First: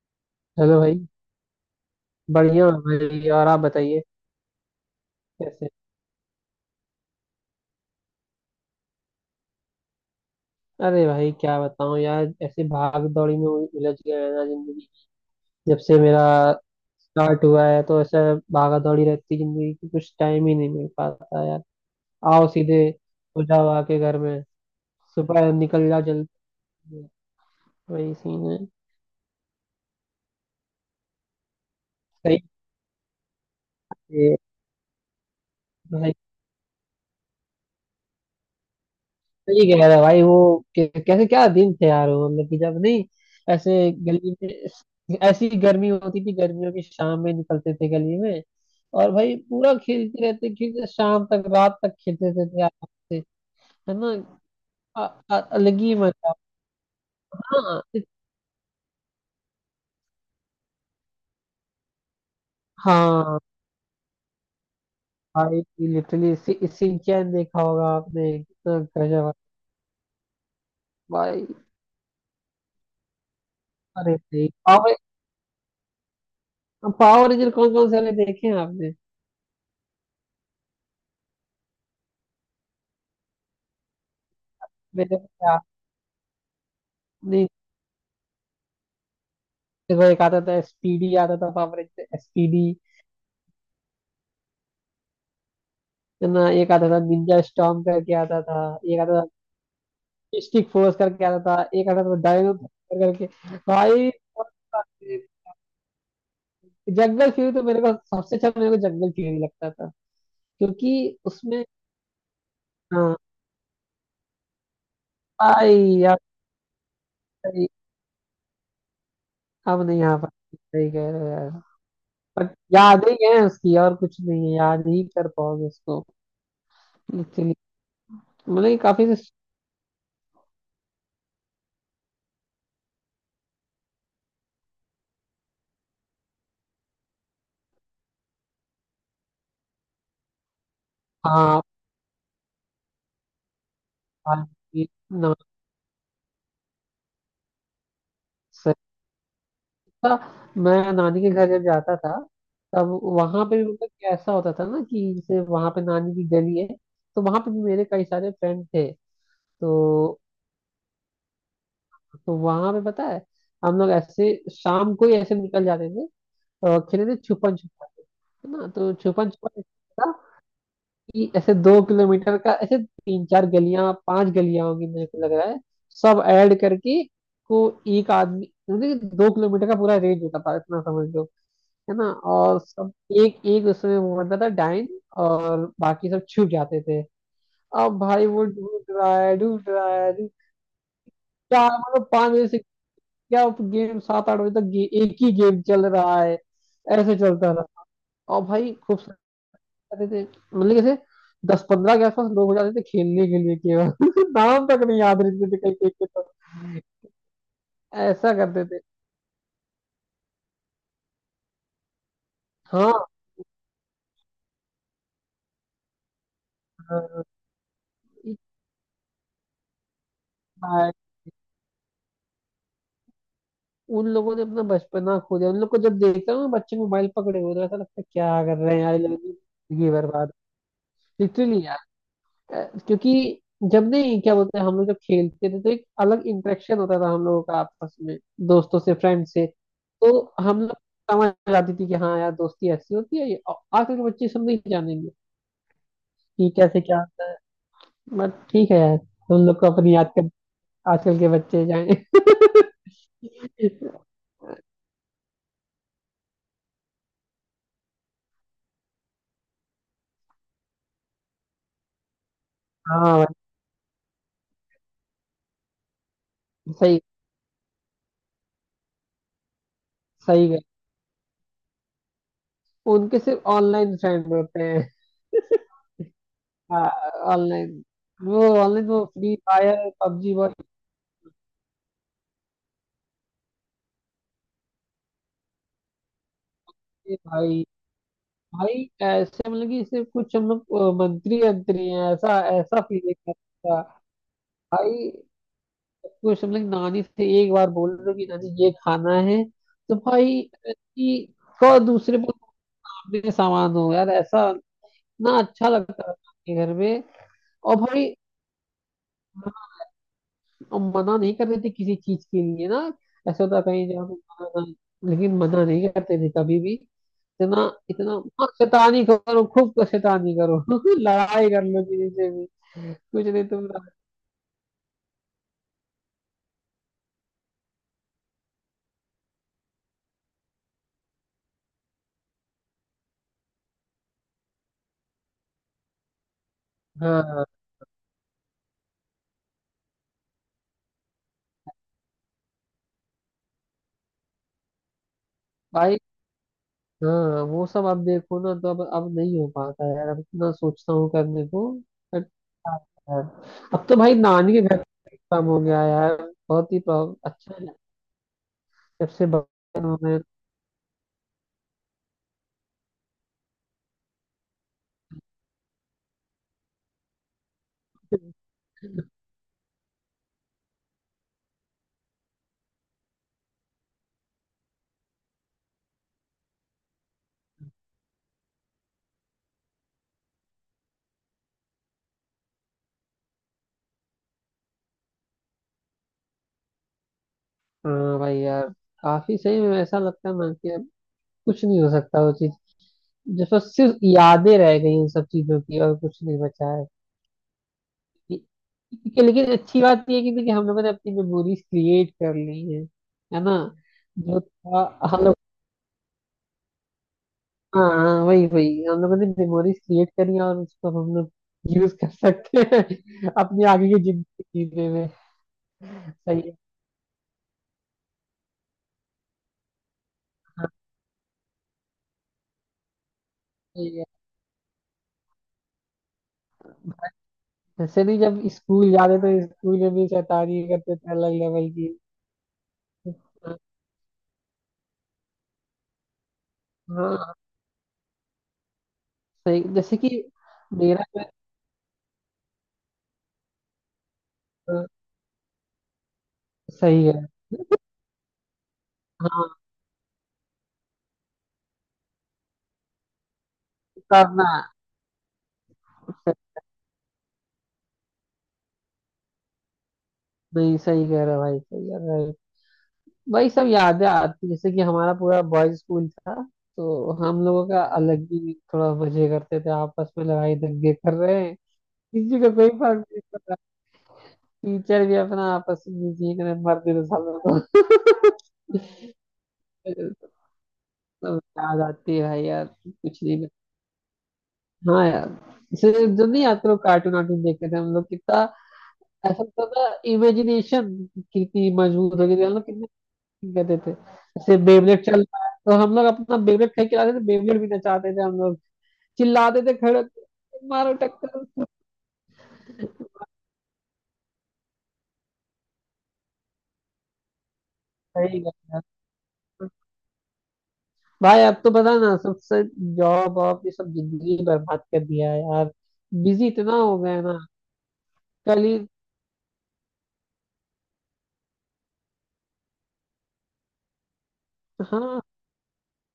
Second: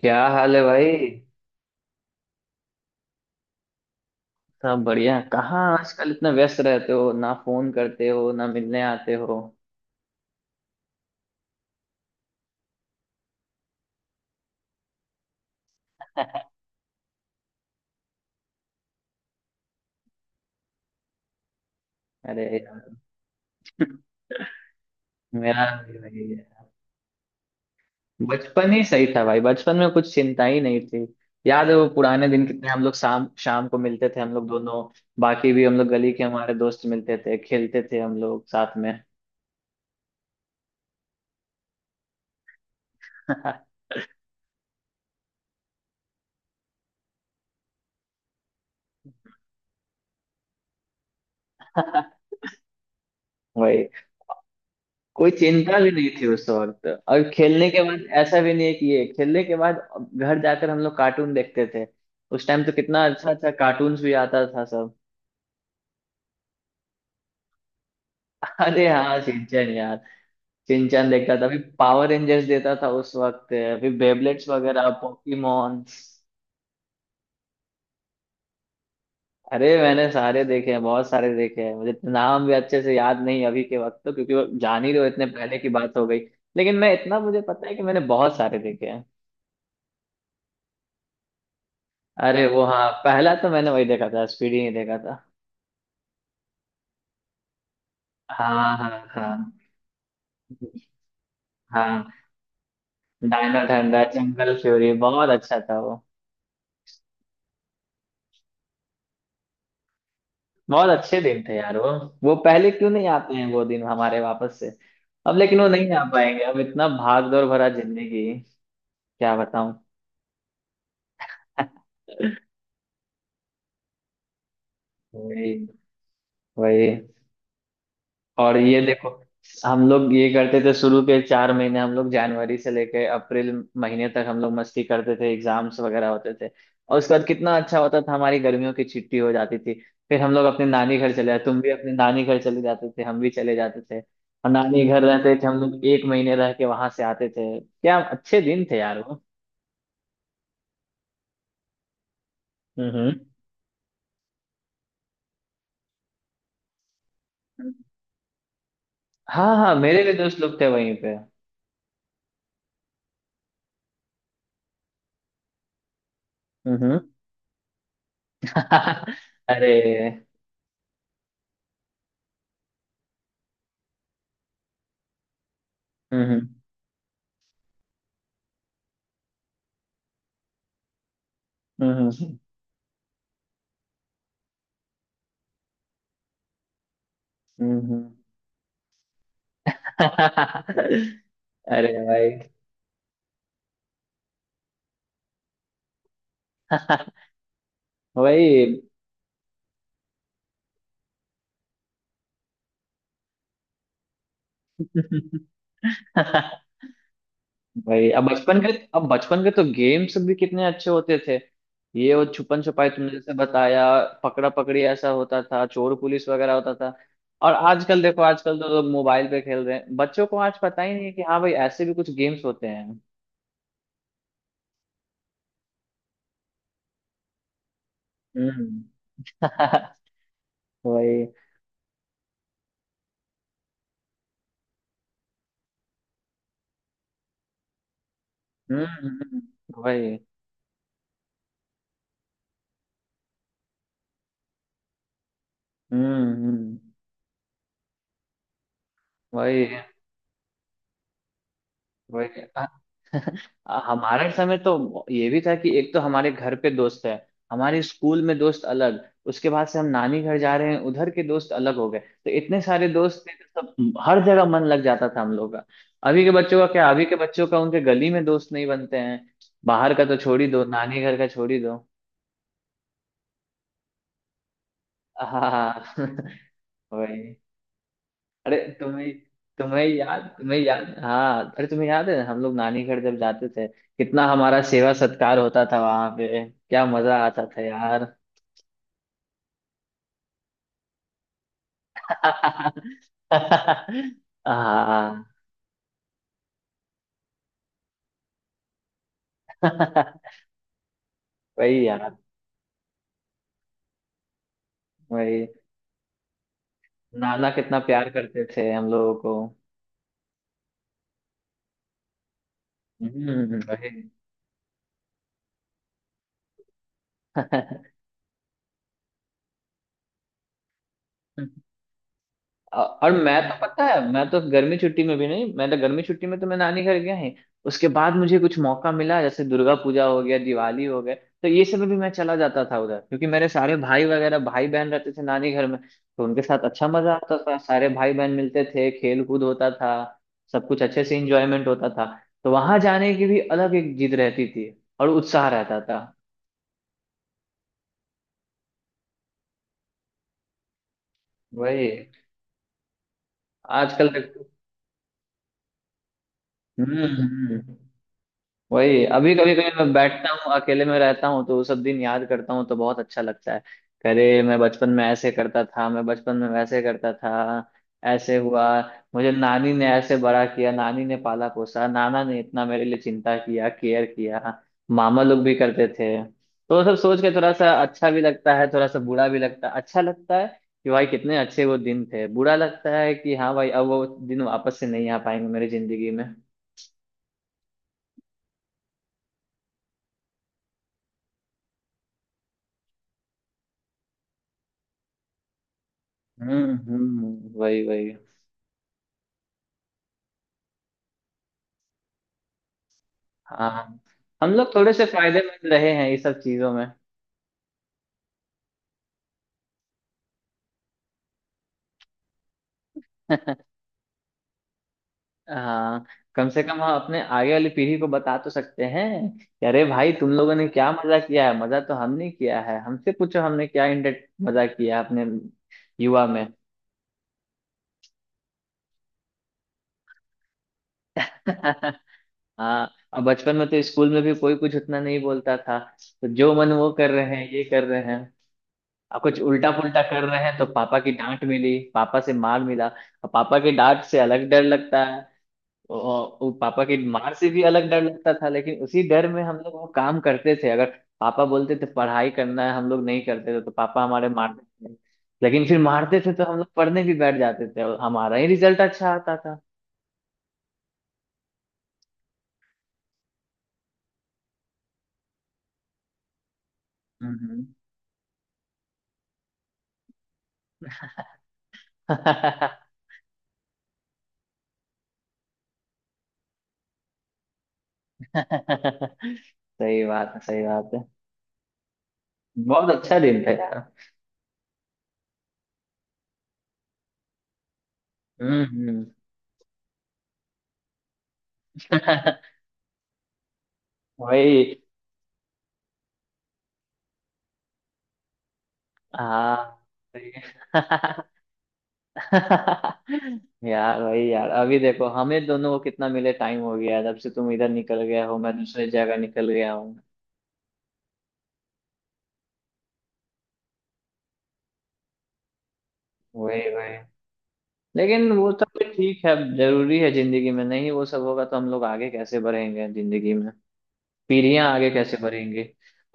क्या हाल है हेलो भाई। भाई। बढ़िया हूँ भाई, और आप बताइए। सब बढ़िया। कहाँ कैसे? आजकल इतना व्यस्त रहते हो, ना फोन करते हो ना मिलने आते हो। अरे भाई क्या बताऊँ यार, ऐसे भाग दौड़ी में उलझ गया है ना जिंदगी। जब से मेरा स्टार्ट हुआ है तो ऐसा भागा दौड़ी रहती जिंदगी की, कुछ टाइम ही नहीं मिल पाता यार। अरे आओ सीधे यार। हो जाओ आके घर में। सुबह मेरा निकल भी जाओ जल्दी। वही है। वही सीन है। बचपन ही सही था भाई, बचपन में कुछ चिंता ही नहीं थी। याद है वो पुराने सही दिन, कितने हम लोग शाम शाम को मिलते थे हम लोग दोनों। बाकी भी हम लोग गली है। के हमारे दोस्त मिलते थे, खेलते थे हम लोग साथ में। सही कह रहा है भाई वो। कैसे क्या दिन थे यार वो, मतलब कि जब नहीं, ऐसे गली में ऐसी गर्मी होती थी, गर्मियों की शाम में निकलते थे गली में और भाई पूरा खेलते रहते, खेलते शाम तक, रात तक खेलते रहते थे आराम से। वही। है ना? अ- कोई अलग चिंता भी ही नहीं थी मजा। उस वक्त, और खेलने के हाँ। बाद ऐसा भी नहीं है कि ये खेलने के बाद घर जाकर हम लोग कार्टून देखते थे। उस टाइम तो कितना अच्छा हाँ अच्छा कार्टून्स भी आता था सब। भाई, लिटरली सिंचैन देखा होगा आपने कितना। अरे हाँ, गजब सिंचन यार। सिंचन देखता था, भाई। अभी पावर रेंजर्स देता था उस वक्त, अभी अरे बेबलेट्स नहीं वगैरह पावर पोकीमॉन्स। पावर रेंजर कौन कौन से वाले देखे हैं आपने? अरे मैंने सारे देखे हैं, बहुत सारे देखे हैं। मुझे नाम भी अच्छे से याद नहीं अभी के वक्त तो, क्योंकि वो जान ही रहे हो, मेरे इतने को पहले याद की बात हो गई। लेकिन मैं इतना, मुझे नहीं। पता है कि मैंने बहुत सारे देखे। फिर वो एक आता था एसपीडी, आता था पावर अरे वो, एसपीडी। हाँ, पहला तो मैंने वही देखा था, स्पीडी नहीं देखा था। है ना, एक आता था निंजा स्टॉर्म करके आता था, हाँ, एक हाँ, आता था हाँ। मिस्टिक फोर्स करके आता था, एक आता हाँ, था डायनो थंडर करके। डायनो ठंडा भाई जंगल फ्यूरी बहुत अच्छा था वो। जंगल फ्यूरी तो मेरे को सबसे अच्छा, मेरे को जंगल फ्यूरी लगता था, बहुत क्योंकि अच्छे दिन थे उसमें। यार वो। वो पहले क्यों नहीं हाँ आते हैं वो दिन हमारे वापस से। अब लेकिन वो नहीं भाई आ आप पाएंगे, अब इतना भाग दौड़ भरा सही। जिंदगी। क्या बताऊं। अब नहीं आ पाते, सही कह रहे हो यार। बट याद ही है उसकी, और कुछ नहीं है, याद ही कर वही, पाओगे उसको। वही। एक्चुअली और मतलब ये ये काफी देखो, से। हम लोग ये करते थे, शुरू के चार महीने हम लोग जनवरी से लेके अप्रैल महीने तक हम लोग मस्ती करते थे, एग्जाम्स वगैरह होते थे। और उसके बाद कितना अच्छा होता था, हमारी गर्मियों की छुट्टी हो जाती थी। फिर हम लोग अपने नानी घर चले जाते, तुम हाँ भी अपने नानी घर चले जाते थे, हम भी चले जाते थे, और नानी भाई, घर ना रहते थे हम लोग, एक महीने रह के वहां से आते थे। क्या अच्छे दिन थे यार वो। था, मैं नानी के घर जब जाता था हम्म, तब वहां पे भी, मतलब कि ऐसा होता था ना कि जैसे वहां पे नानी की गली है, तो वहां पे भी मेरे कई सारे फ्रेंड थे। हाँ, हाँ, मेरे भी तो दोस्त लोग थे वहीं पे। तो वहां पे पता है, हम लोग ऐसे शाम को ही ऐसे निकल जाते थे और हम्म। खेलते थे छुपन छुपाई। है ना? तो छुपन छुपाई अरे। कि ऐसे 2 किलोमीटर का, ऐसे तीन चार गलियां, पांच गलियां होंगी मेरे को लग रहा है, हम्म, सब हम्म, ऐड करके को। एक आदमी, मतलब कि 2 किलोमीटर का पूरा रेंज होता था इतना समझ लो। है ना? हम्म, और सब एक एक उसमें वो बनता था डाइन और बाकी सब छुप जाते थे। हम्म, अब भाई वो ढूंढ रहा है, ढूंढ रहा है, चार अरे मतलब पांच भाई। बजे से, क्या गेम? 7-8 बजे तक एक ही गेम चल रहा है। ऐसे चलता रहा। और भाई वही। खूब जाते थे, मतलब कैसे 10-15 के आसपास लोग हो जाते थे खेलने के लिए केवल नाम तक नहीं याद रहते थे कई कई के तो। भाई अब ऐसा बचपन करते के थे। अब बचपन के तो गेम्स भी कितने अच्छे होते थे। ये वो छुपन छुपाई हाँ। तुमने जैसे बताया। पकड़ा पकड़ी ऐसा होता था, चोर पुलिस वगैरह होता था। हाँ, और आजकल देखो, एक आजकल तो लोग मोबाइल पे खेल रहे हैं, बच्चों को आज पता बार ही नहीं है कि हाँ भाई ऐसे भी कुछ गेम्स होते हैं। उन लोगों ने अपना बचपना खो दिया, उन लोग को जब देखता हूँ बच्चे मोबाइल पकड़े हुए तो ऐसा लगता है क्या कर रहे हैं हम्म। यार ये लोग, जिंदगी बर्बाद। वही। लिटरली। क्योंकि जब नहीं क्या बोलते हैं हम लोग, जब खेलते थे तो एक अलग इंटरेक्शन होता था हम लोगों का आपस में, दोस्तों हम्म, से, फ्रेंड से। वही। तो हम लोग समझ जाती थी कि हाँ यार दोस्ती ऐसी होती है, ये आजकल के बच्चे सब नहीं जानेंगे हम्म, कि कैसे क्या होता है। बट ठीक है यार, हम लोग को वही, अपनी याद कर, आजकल के बच्चे जाए। वही। हमारे समय तो ये भी था कि एक तो हमारे घर पे दोस्त है, हमारे स्कूल में दोस्त अलग, उसके बाद से हम नानी घर जा रहे हैं उधर के दोस्त अलग हो गए, तो इतने सारे हाँ दोस्त भाई, थे तो सब हर जगह मन लग जाता था हम लोग का। अभी के बच्चों का क्या, सही। अभी के बच्चों का उनके गली में दोस्त नहीं बनते हैं। बाहर का तो छोड़ ही सही है। दो, नानी घर का छोड़ ही दो। उनके सिर्फ ऑनलाइन फ्रेंड होते हैं। हाँ। वही। ऑनलाइन, वो अरे ऑनलाइन, वो तुम्हें फ्री तुम्हें फायर याद, पबजी, वो तुम्हें याद, हाँ, अरे तुम्हें याद है हम लोग नानी घर जब जाते थे कितना हमारा सेवा सत्कार होता था वहां पे, क्या मजा ये आता था भाई। यार। भाई ऐसे मतलब कि सिर्फ कुछ हम लोग मंत्री अंतरी हैं, ऐसा ऐसा फील था। भाई हाँ। कुछ हम लोग नानी से एक बार बोल रहे हो कि नानी ये खाना है, तो भाई कि को वही यार, दूसरे पर मांगने का सामान हो यार ऐसा। ना वही। अच्छा लगता था के घर में। नाना और कितना प्यार भाई करते थे हम लोगों को। हम मना नहीं करते थे किसी चीज के लिए ना, ऐसा हम्म, होता कहीं वही। जाओ तो मना, ना लेकिन मना नहीं करते थे कभी भी। इतना इतना हाँ, शैतानी करो खूब शैतानी करो लड़ाई कर लो किसी से भी। औ- और कुछ मैं नहीं तो तुम। पता है, मैं तो गर्मी छुट्टी में भी नहीं मैं तो गर्मी छुट्टी में तो मैं नानी घर गया ही। उसके बाद मुझे कुछ मौका मिला, जैसे दुर्गा पूजा हो गया, दिवाली हो गया, तो ये सब में भी मैं चला जाता था उधर, क्योंकि मेरे सारे भाई बहन रहते थे नानी घर में। तो उनके साथ अच्छा मजा आता हाँ था, सारे भाई बहन मिलते थे, खेल कूद होता था। सब कुछ अच्छे से इंजॉयमेंट होता था। तो वहां जाने की भी अलग एक जिद रहती थी। और उत्साह रहता भाई। था। हाँ वो सब अब देखो ना, तो अब नहीं हो पाता है यार, अब इतना सोचता हूँ करने को। वही। बट यार, अब तो आजकल भाई देखो। नानी के घर काम हो गया है यार, बहुत ही हम्म, अच्छा हम्म, है। वही। जब से अभी कभी कभी बचपन मैं में, बैठता हूँ, अकेले में रहता हूँ, तो वो सब दिन याद करता हूँ तो बहुत अच्छा लगता है। अरे मैं बचपन में ऐसे करता था, मैं बचपन में वैसे करता था, ऐसे हुआ। मुझे नानी ने ऐसे बड़ा किया, नानी ने पाला पोसा, नाना ने इतना मेरे लिए चिंता किया, केयर किया। मामा लोग भी करते थे, तो वो सब सोच के थोड़ा सा अच्छा भी लगता है, थोड़ा सा बुरा भी लगता है। अच्छा लगता है कि भाई कितने अच्छे वो दिन थे। बुरा लगता है कि हाँ भाई अब वो दिन वापस से नहीं आ पाएंगे मेरी जिंदगी में। हाँ भाई यार काफी, सही में ऐसा लगता है ना कि अब कुछ नहीं हो सकता वो चीज, जैसे सिर्फ यादें रह गई उन सब चीजों की और कुछ नहीं बचा हम्म, है। हम्म, वही, वही। कि, लेकिन अच्छी बात ये है कि हम लोगों ने अपनी मेमोरीज क्रिएट कर ली है। है ना? हाँ, जो हम लोग थोड़े से था हम लोग। फायदेमंद रहे हैं ये सब चीजों में। हाँ। हाँ, वही वही हम लोगों ने मेमोरीज क्रिएट करी हैं और उसको अब हम लोग यूज कर सकते हैं अपनी आगे की जिंदगी जीने में। हाँ। सही कम है। से कम हम अपने आगे वाली पीढ़ी को बता तो सकते हैं कि अरे भाई तुम लोगों ने क्या मजा किया है, मजा तो हमने किया है, हमसे पूछो हमने क्या सही है। इंटर, मजा किया है अपने युवा में। वैसे नहीं, जब स्कूल जाते तो स्कूल में भी शैतानी करते थे अलग लेवल की। हाँ, और बचपन में तो स्कूल में भी कोई कुछ उतना नहीं बोलता था। तो जो मन वो कर हाँ रहे हैं, ये कर रहे हैं। अब कुछ सही, उल्टा जैसे पुल्टा कि कर रहे हैं तो पापा मेरा की डांट मिली, पापा से मार मिला, और पापा की डांट से अलग डर हाँ, लगता। वो पापा की सही है। मार से भी अलग डर लगता था, लेकिन उसी डर में हाँ हम लोग वो काम करते थे, अगर पापा बोलते थे पढ़ाई करना है, हम लोग नहीं करते थे तो पापा हमारे करना। मारते थे। लेकिन फिर मारते थे तो हम लोग पढ़ने भी बैठ जाते थे, और हमारा ही रिजल्ट अच्छा आता था। नहीं सही कह रहा भाई, सही कह रहा है। वही सब यादें आती जैसे कि हमारा पूरा बॉयज स्कूल था, तो हम हम्म। लोगों का अलग ही, थोड़ा मजे करते थे आपस में, लड़ाई दंगे कर रहे हैं किसी को कोई फर्क नहीं पड़ा, टीचर भी अपना आपस में जी कर मरते तो सब लोग। सही बात है, सही बात है। सब याद आती है भाई यार, बहुत अच्छा कुछ नहीं दिन था यार। हाँ यार। इससे जो नहीं आते लोग, कार्टून वार्टून देखते थे हम लोग कितना, हम्म, हम्म। ऐसा होता था। इमेजिनेशन कितनी मजबूत हो गई थी, हम लोग कितने कहते थे। जैसे वही। बेबलेट चल रहा है तो हम लोग अपना बेबलेट फेंक के लाते थे, बेबलेट भी नचाते थे हम लोग। चिल्लाते थे हाँ, खड़े होके, सही मारो है। टक्कर। यार, वही यार, अभी देखो हमें दोनों को कितना मिले टाइम हो गया है। जब से तुम इधर निकल गया हो, सही मैं बात है। दूसरी जगह निकल गया हूँ। भाई अब तो पता ना, सबसे जॉब वॉब ये सब जिंदगी बर्बाद कर दिया है यार, बिजी वही, इतना वही। हो गया है ना। लेकिन वो कल सब ही। भी ठीक है, जरूरी है जिंदगी में, नहीं वो सब होगा तो हम लोग आगे कैसे बढ़ेंगे जिंदगी में। पीढ़ियां आगे कैसे हाँ। बढ़ेंगी।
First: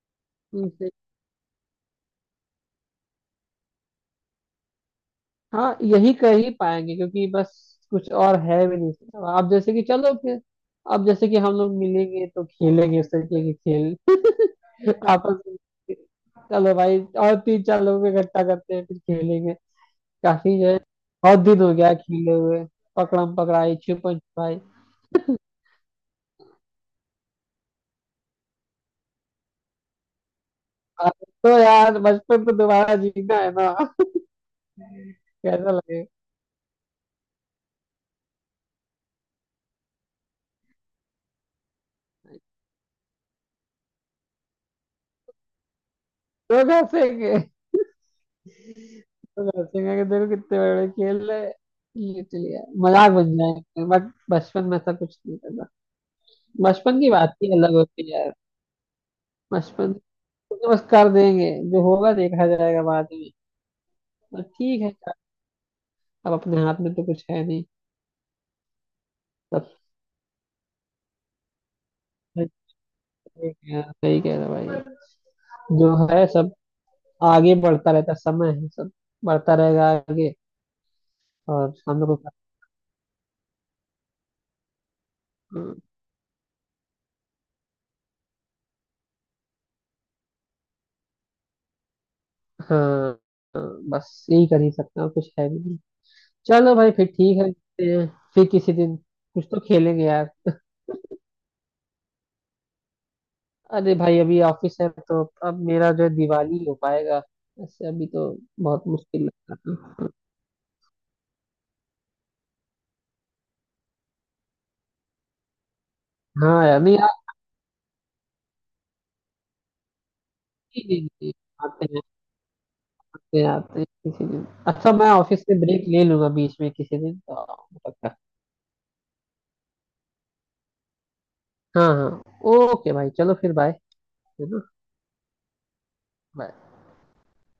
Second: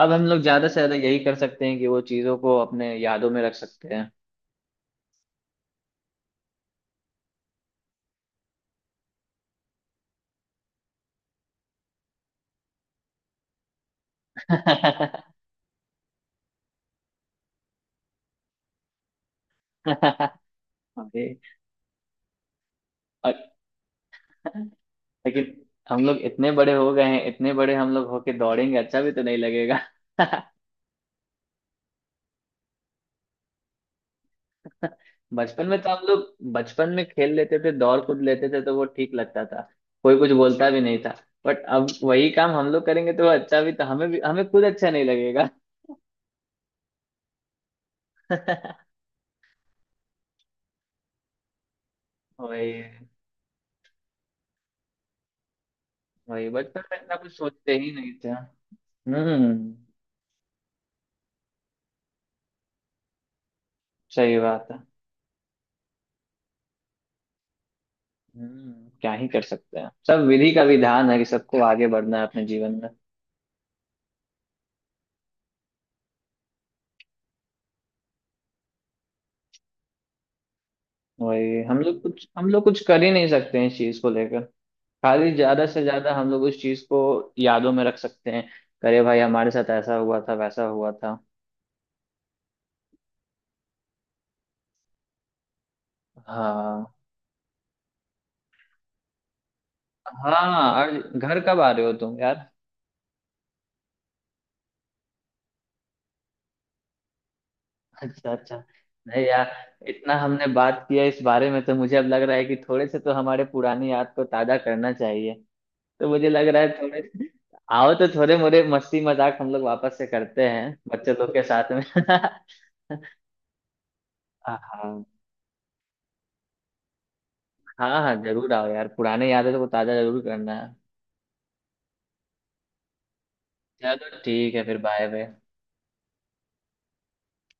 अब हम लोग ज्यादा से उनसे- ज्यादा यही कर सकते हैं कि वो चीजों को अपने यादों में रख सकते हैं। हाँ यही कर ही पाएंगे, क्योंकि बस कुछ और है भी नहीं। अब जैसे कि चलो फिर, अब जैसे कि हम लोग मिलेंगे तो खेलेंगे इस तरीके के खेल। आपस में। चलो भाई, और तीन चार लोग इकट्ठा करते हैं फिर खेलेंगे। काफी जो है, अरे, बहुत दिन हो गया खेले हुए पकड़म और- पकड़ाई छुपन छुपाई। लेकिन हम लोग इतने बड़े हो गए हैं, इतने बड़े हम लोग होके दौड़ेंगे, अच्छा भी तो नहीं लगेगा। अब तो यार बचपन तो दोबारा जीना है ना? बचपन कैसा में तो हम लगे, लोग बचपन में खेल लेते थे, दौड़ कूद लेते थे तो वो ठीक लगता था। कोई कुछ बोलता भी नहीं था। बट अब वही काम हम लोग करेंगे तो वो अच्छा भी तो, हमें भी हमें खुद अच्छा नहीं लगेगा। लोग हंसेंगे, लोग हंसेंगे कि देखो कितने बड़े बड़े खेल रहे हैं। ये चलिए वही, मजाक बन जाएंगे बट बचपन में ऐसा कुछ नहीं करता। वही। बचपन में बचपन की इतना कुछ बात ही अलग सोचते ही होती नहीं है थे। यार, हम्म। बचपन तो बस कर देंगे जो होगा देखा जाएगा बाद में। सही पर बात है। ठीक है यार, अब अपने हाथ में तो कुछ है नहीं। हम्म, क्या ही कर सब सकते हैं, सब विधि का विधान है कि सबको आगे बढ़ना है अपने जीवन में। सही कह रहे हो, सही कह रहे हो भाई। जो है सब आगे बढ़ता रहता है, समय है सब बढ़ता रहेगा आगे, वही, और हम लोग हम लोग कुछ को। हम लोग कुछ कर ही नहीं सकते हैं इस चीज को लेकर। खाली ज्यादा हाँ। से ज्यादा हम लोग उस चीज को यादों में रख सकते हैं। अरे भाई, हमारे साथ ऐसा हुआ था, वैसा हुआ था। हाँ, बस यही कर ही सकते हैं, और कुछ है भी नहीं। चलो हाँ। भाई फिर ठीक है मिलते हैं। फिर किसी दिन कुछ तो खेलेंगे यार। हाँ, और घर कब आ रहे हो तुम यार? अरे भाई अभी ऑफिस है, तो अब मेरा जो है दिवाली हो पाएगा, ऐसे अभी तो। अच्छा, अच्छा। बहुत नहीं मुश्किल यार, लगता था। इतना हमने बात किया इस बारे में तो मुझे अब लग रहा है कि थोड़े से तो हमारे पुरानी याद को ताजा करना चाहिए। तो मुझे लग रहा हाँ है यार। नहीं थोड़े आओ तो थोड़े मोरे मस्ती मजाक हम लोग वापस से करते हैं आते ही बच्चे नहीं, लोग के साथ में। आते हैं आते हैं आते हैं किसी दिन। अच्छा हाँ। मैं ऑफिस से ब्रेक ले लूंगा बीच में किसी दिन तो। हाँ, हाँ, पक्का। जरूर आओ यार, पुराने यादें तो ताजा जरूर करना है। हाँ हाँ। ओके भाई, चलो फिर बाय। चलो है ठीक ना? है फिर, बाय बाय। Bye।